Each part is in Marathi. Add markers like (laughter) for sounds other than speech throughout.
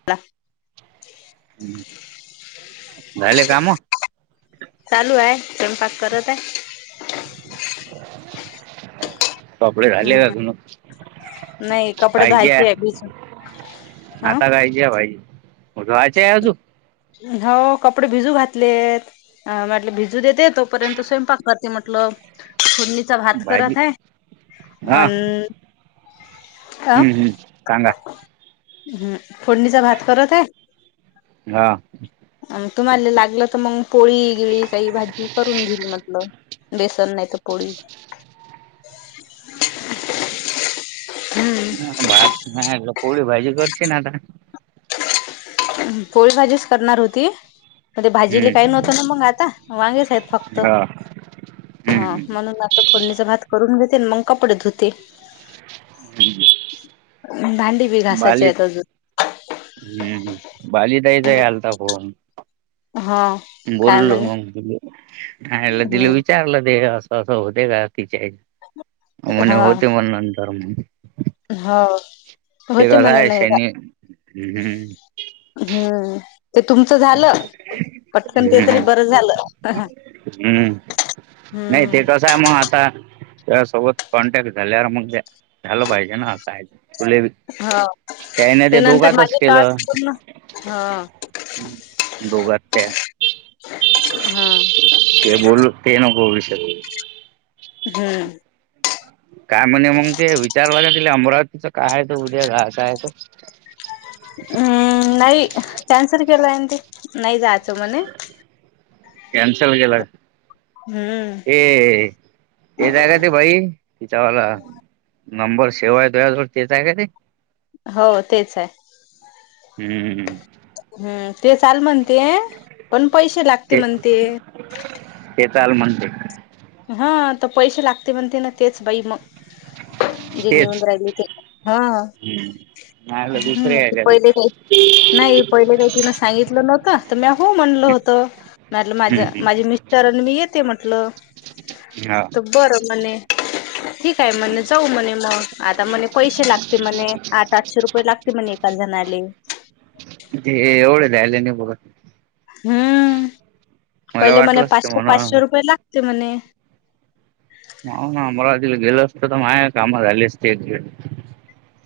(unintelligible) हम्म, झाले काम? चालू आहे स्वयंपाक करत आहे. (inaudible) कापडे घाल्ले का हम्म ग मग नाही कपडे पाहिग्या. धुवायचे भिजून अ आता काय जेवायची? (unintelligible) हो कपडे भिजू घातलेत. अ म्हटले भिजू देते तोपर्यंत स्वयंपाकात म्हटलं. च भात भाजी करत आहे आण. हम्म हम्म सांगा. हम् फोडणीचा भात करत आहे. हां. अम तुम्हाले लागलं तर मग पोळी गिळी काही भाजी करून घेईल म्हटलं. बेसन नाहीेत पोळी. हम्म. भात नाही ग पोळी भाजी करश ना आता. पोळी भाजीच करणार होती. मग ते भाजीले हं, काही नव्हतं ना मंग आता वांगेच आहेत फक्त हा हं, हा हं, म्हणून. फोडणीचा भात करून घेते मग कपडे धुते. हं. भांडी बी घासाची आहेत अजून. हम्म हम बाली ताईचा आलता फोन. हा. काय बोललो म्हणे मग तिले दिलं हम्म विचारलं देह अस तसं होते का तिच्या म्हणे होते मग नंतर मग. हा. ते होते कसा म्हणे आहे नाही शनी् हम्म. हम्म. ते तुमचं झालं पटकन ते तरी बरं झालं अ ह. हम्म नाही ते का. झा मग आता त्यासोबत कॉन्टॅक्ट झाल्यावर मग त्या. झालं पाहिजे ना असं फुले हो त्याने ते नंतर दोघातच माझे केलं. टास्क पूर्ण हा. दोघात त्या. हा. ते बोलू ते नको विषय हम्म. काय म्हणजे मग ते विचारलं त अमरावतीच काय आहे त उद्या घासायचं. हम्म नाही कॅन्सल केला हे न ते नाही जायच म्हणे. कॅनसल केला. हम्म. ए ए काय करते बहीण तिचावाला. नंबर सेवाय तुज्या पासून तेच आहेय का ते. हो तेच आहे. हम्म. हम्म ते चाल म्हणते पण पैसे लागते म्हण ते. ते चाल म्हणते. हा तर पैसे लागते म्हणते ना तेच बाई मग. (inaudible) (unintelligible) जे निऊन तेच राहिली ते हा हम्म नाही हम दुसरे आहे ते पहिले का. नाही पहिले काही तिन सांगितलं नव्हतं तर म्या हो म्हणलं होत म्हलं माझ ते हम्म माझी मि तर मी येते म्हटलं हम्म तर बरं मणे ठीक आहे हा म्हणे जाऊ म्हणे मग आता म्हणे पैसे लागते म्हणे आठ आठशे रुपये लागते म्हणे एका जणाले. दे एवढदायले न बघत हम्म मला पहिले म्हणे वाटलंच ते पाचशे म्हणा पाचशे रुपये लागते म्हणे. हो ना अमरावतीला गेल असतं तर माझ कामा झाले असतेत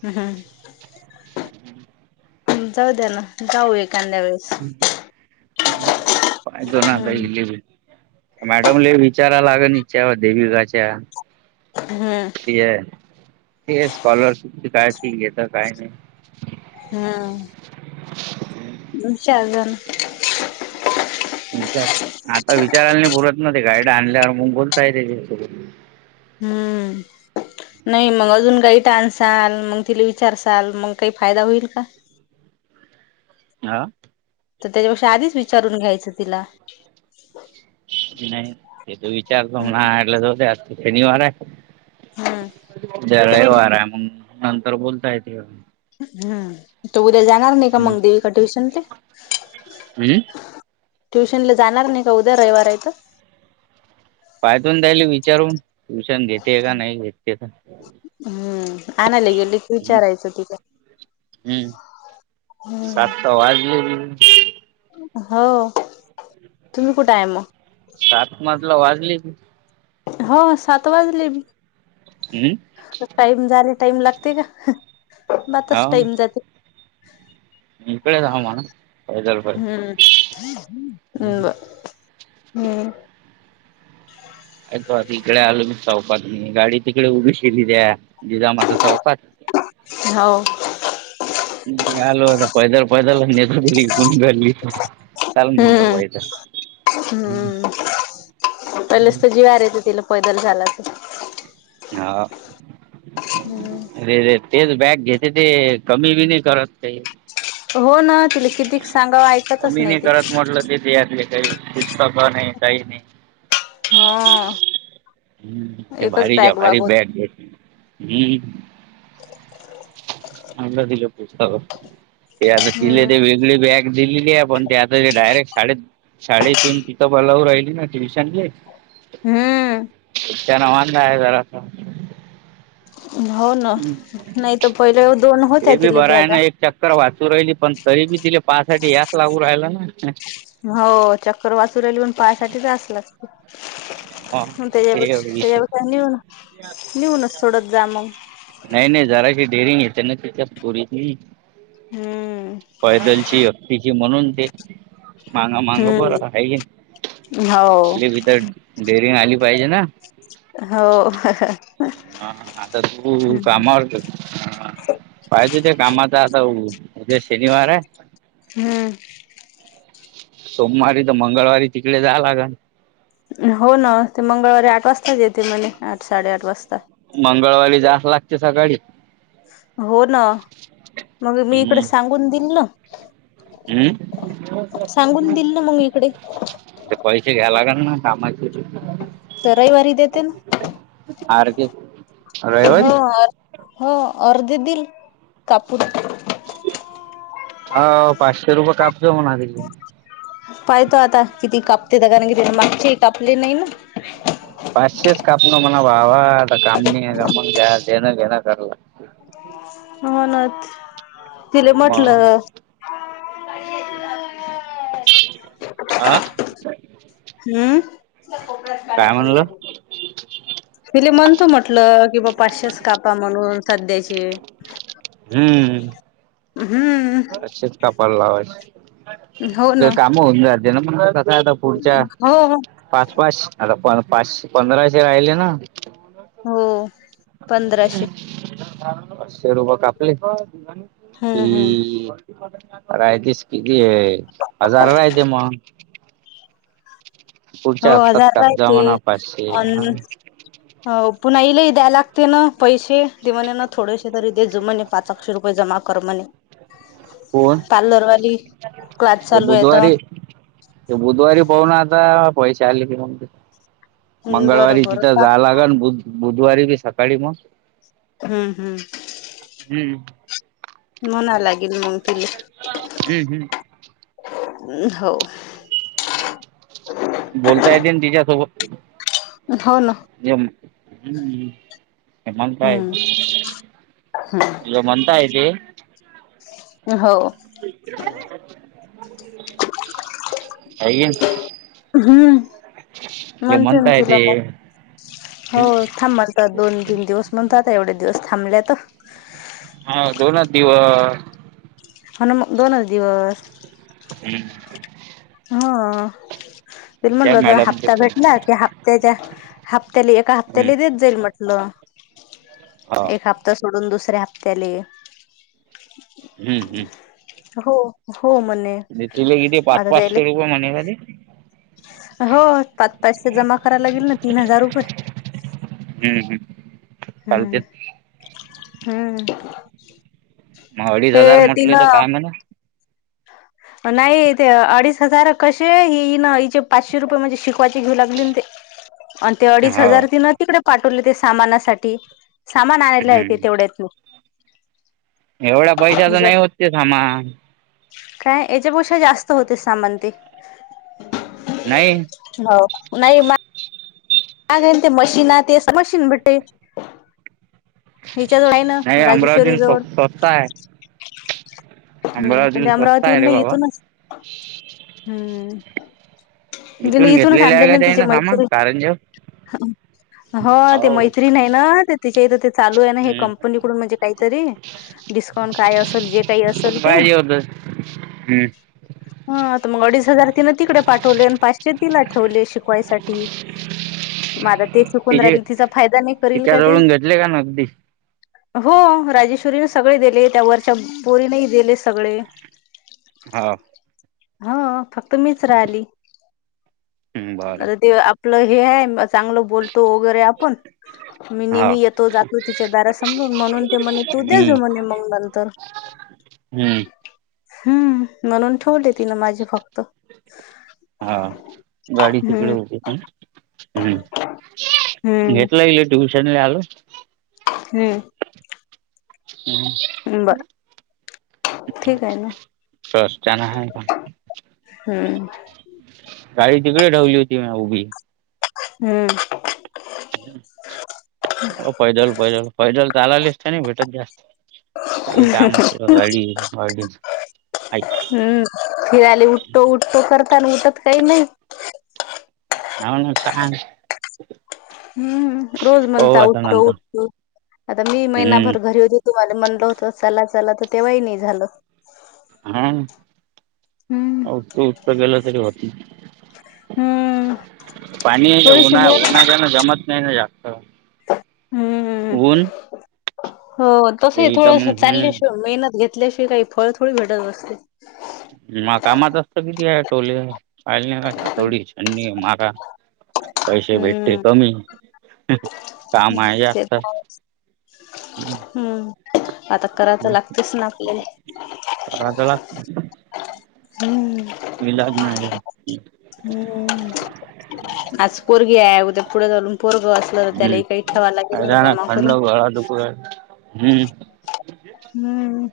हम् हम् जाऊ द्या ना जाऊ एखांद्या वेळ काय करून आता हम्म हिले बी मॅडम ले विचारा लाग हिच्या देवीकाच्या हमम ते ते स्कॉलरशिपची काय फि घेता काय माही हम् नुच शाळगम विचार आता विचारायला नाही बोलत ना ते गायड आणल्यावर मग बोलताय त्याच्या हम्म नाही मग अजून काही टाानसाल मग तिला विचारसाल मग काही फायदा होईल का? हा तर त्याच्यापेक्षा आधीच विचारून घ्यायचं तिला. नाही ते तो विचारतो नाले जोते (unintelligible) आज शनिवार आहे. हम्म जरा वारा आहे मग नंतर बोलता येत हम् तो उद्या जाणार नाही का मग देवीका ट्युशनले? हम् ट्युशन ला जाणार नाही का उद्या रविवार का? पायदून जायले विचारून ट्युशन घेते का नाही घेते तर हम्म आणायला गेले की हम? विचारायचं तिला हम्म सात हम्म तर वाजले हो तुम्ही कुठं आहे मग? सात मजला वाजली हो सात वाजली हम् टाइम झाले टाईम लागते का म तस टाईम हो जाते इकडेच हा म्हणा पैदल हम्मम् पैदल बर हम्म (inaudible) तो आधी इकडे आलो मी चौकात म गाडी तिकडे उभी केलेली आहे जीजीमाता चौकात हो आलू आता पैदल पैदलाेत तरीून घली चाल म्हणत हम्म पैदा (unintelligible) हम्म पलेच तर अर आहे तिला पैदल झाला ते हा. हम्म अरे रे तेच बॅग घेते ते कमी बी नाही करत काही हो ना तिला कितीक सांगाव ऐकतच कमी नाही ते करत म्हटलं ते ते यातले काही पुस्तक नाही काही नाही. हा हम्म ते एकच भारी जा बॅग भारी होत बॅग घ हम्म आला दिला पूसत ते आता किले हम्म ते वेगळे बॅग दिलेली आहे पण ते आता ते डायरेक्ट शाळेत शाळेतून तिथं बोलावू राहिली ना ट्युशनले हम्म त्या नावन नाही जरा अस हो ना नाही तर पहिले दोन होत्या ते बी तिले बरं आहे ना बॅगा एक चक्कर वाचू राहिली पण तरी बी तिले पाहासाठी याच लागू राहिला ना हो चक्कर वाचू राहिली पण पायासाठीच अस ला ह ते त्याच्यापेक्ष विषय त्याच्यापेक्ष नऊन लऊनच सोडत जा मग नाही, नाही जरा की डेरी त्याच्या पोरीची हम्म पैदलची व्यक्तीची म्हणून ते मांगा, मांग बर हम्म आहे हो भ तरर डेअरंग आली पाहिजे ना हो ह आता तू कामावर जात पाहिजे ते कामाच आताे शनिवार आहे हम्म सोमवारी तर मंगळवारी तिकडे जाला ग हो ना ते मंगळवारी आठ वाजताच येते म्हणे आठ साडेआठ वाजता मंगळवारी जाच लागते सकाळी हो ना मग मी इकडे हम्म सांगून दिल ना हम्म सांगून दिल ना मग इकडे पैसे घ्यायला का ना कामाचे तर रविवारी देते ना अर्गेत हो, हो अर्धे दिल कापुन हाव पाचशे रुपये कापतो म्हणाली पाहि तो आता किती कापते द कारण किती मगछ कापले नाही ना पाचशेच कापण म्हणा बावा आता कामणी का म्ह घ देणं घेणं कला हो नच म आ हम्य काय म्हणलं तिले म्हणतो म्हटल किं बा पाचशेच कापा म्हणून सध्याचे हम्म हम्म तच कपाल लावा हो ते ना काम होऊन जाचे ना मग कसा आता पुढच्या हो हो पाच, पाच आता प पाचशे पंधराशे राहिले ना हो पंधराशे शे रुप कापले की हम्म हम्म य तेस किती हजारला आहे ते मग हो पुढच्या हप्त्यात हजार कापजा लाते म्हणा पाचशे अ हा हाव अ पुन्हाईला द्याय लागते ना पैसे दे म्हणे ना थोडेसे तरी द जू म्हणे पाच आक्षे रुपये जमा कर म्हणे कोण का दरवाली क्लास ते चालू आहेेत बुधवारी ते बुधवारी पाह ना आता पैसे आले की हम्म मंगळवारी बरोबर तिथं का? जालाग बुधवारी बी सकाळी मग हम्म, हम्म हम्म म्हणा लागेल मग तिला हम्म, हम्म हो.. बोलतायतीलन तिच्यासोबत हाव ना ज हम् हे मंत हे हम्म हम्म मंतयताय ते हो काय गे हम्म म्हणते म्हणत आहे तिला ते मग हो थांब मग दोन तीन दिवस म्हणतात एवढे दिवस थांबलेत. हा दोन दिवस ह मग दोनच दिवस हम्म हा त त्या म्हटलं तर मॅडमचे हप्ता फोन भेटला की हफ त्याच्या हप्त्या एका हप्त्याला देत जाईल म्हटलं हो एक हप्ता ता सोडून दुसऱ्या हप्त्याले हम्म हम् हो हो म्हणे (unintelligible) पाच पाचशे रुपये म्हणे का ग ते होय.. पाच पैसे जमा करायला लागेल ना तीन हजार रुपये हम् हम हम्म हम्म मग अडीच हजार हे म्हटले तर तिनं काय म्हणा नाही ते अडीच हजार कसेन हचे पाचशे रुपये म्हणजे शिकवायचे घेऊ लागली ते. आणि ते अडीच हो हजार तिन तिकडे पाठवले ते सामानासाठी सामान आणायला येत हम्म तेवढ्याच नाही एवढ्या पैशाच तिच्या नाही होतते मा काय याच्यापेक्षा जास्त होतेस सामान ते. नाही.. हो नाही मा अगतेन मशीन आ ते मशीन भटे हिच्या जवळ आहे ना नाही राजेश्वरी अमरावती स्व जवळ स्वस्त आहे हम्म पण ते अमरावती स्वस्त आहे अमरावतीहून रे नाही बाबा येथूनच हम्म ज इथूनच आणलेलं ना तिचे मैतरीन कार जो हो ते मैत्रीण नाही ना ते तिच्या इथ चालू आहे ना हे हम्म कंपनीकडून म्हणजे काहीतरी डिस्काउंट काय असेल जे काही असेल ते. पाहिजे होत हम्म हा तर मग अडीच हजार तिनं तिकडे पाठवले आणि पाचशे तिला ठेवले शिकवायसाठी. मला ते शिकून तिचे राहिल तिचा फायदा नाही करल का ती. तिच्याजवळून घेतले का नगदी हो राजेश्वरीने सगळे दिले त्या वरच्या पोरीने दिले सगळे. हो.. हा फक्त मीच राहिली हम्म बरं आता ते आपलं हे आहे चांगलं बोलतो वगैरे आपण मी हा नेहमी येतो जातो तिच्या दार समोरून म्हणून ते म्हणे तू दे हम्म जा म्हणे मग नंतर हम्म हम्म म्हणून ठेवले तिन माझे फक्त हा गाडी तिकड हम्म होते काय? हम्म हम्म घेतला येले ट्यूशन ला आलो हम्म हम् बरं.. तर चना आहे काय हम्म गाडी तिकडे ठेवली होती मी उभी. हम्म. हो पैदल पैदल पैदल लालेसते (unintelligible) नाही भेटत जास्त. सगळी काम अस गडी गाडी हम्म फिराले उठतो उठतो करताना उठत काही नाही. हो ना हुता आन हम्म रोज म्हणता उठतो नंतर उठतो आता मी हम्म महिनाभर घरी तुम्हाला म्हणल होत चला चला तर तेव्हाही नाही झालं. हा हम्म. उठत उठत गेलं तरी होत हम्म पाणी हे थोडीशी उना मेहनत उन ज ना जम नाही ना जास्त हम्म. ऊन हो तस इथं थोडंस मग हम्म चालल्याशिवाय मेहनत घेतल्याशिवायही फळ थोडी भेटत असते. मग कामात असत किती आहे टोले पाहिले का हातोडी छणी मारा पैसे भेटते हम्म कमी काम आहे ते जास्त. ह. (unintelligible) हम्म आता कराय चला लागतेच ना आपल्याले. पराज लागत. (unintelligible) हम्म. हिला नाय हम्म आज पोरगी आहे उद्या पुढे जाऊन पोरग असलं तर त्याला काही ठेवाव लागेल जमा करून. ळा लोक आहे. (unintelligible) हम्म. हम्म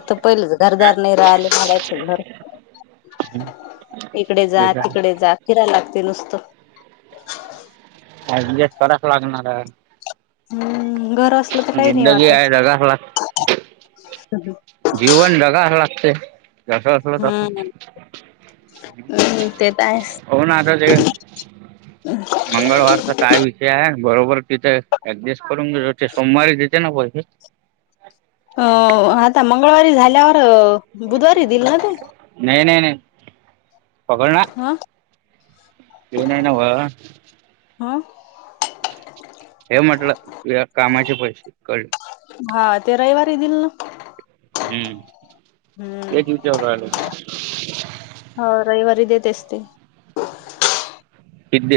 इथं पहिलंच घरदार नाही राहिले भाड्याचं घर. इकडे जा तेच आहे तिकडे जा फिरायला लागते नुसतं. अजून एक कडक लागणार आहे. हम्म घर असलं तर काही नाही जिंदगी आहे वाटत. जगावंच लाग जीवन ढगा लागते जस असल तर हम्म ते तर आहेच हो ना आता ते मंगळवार तर काय विषय आहे बरोबर तिथे ऍडजस्ट करून घेतो सोमवारी देते ना पैसे? अ आता मंगळवारी झाल्यावर बुधवारी दिल ना ते? नाही नाही नाही पकड ना आ? ते नाही नाव हा. हे म्हटलं तुझ्या कामाचे पैसे कळले हा ते रविवारी दिल ना. हम्म हम्म हेच विचारून राहिलो. हो रविवारी देत असते. पित दे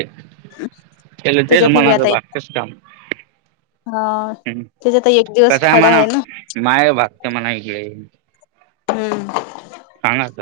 त्याला दे ग त्याच्यात नाही बी मनाला आता एक मारतेस का हा. हम् त्याच्यात एक दिवस कसं आहे खाडा मला ना माय भागते मला इकडे हम्म. कानाच.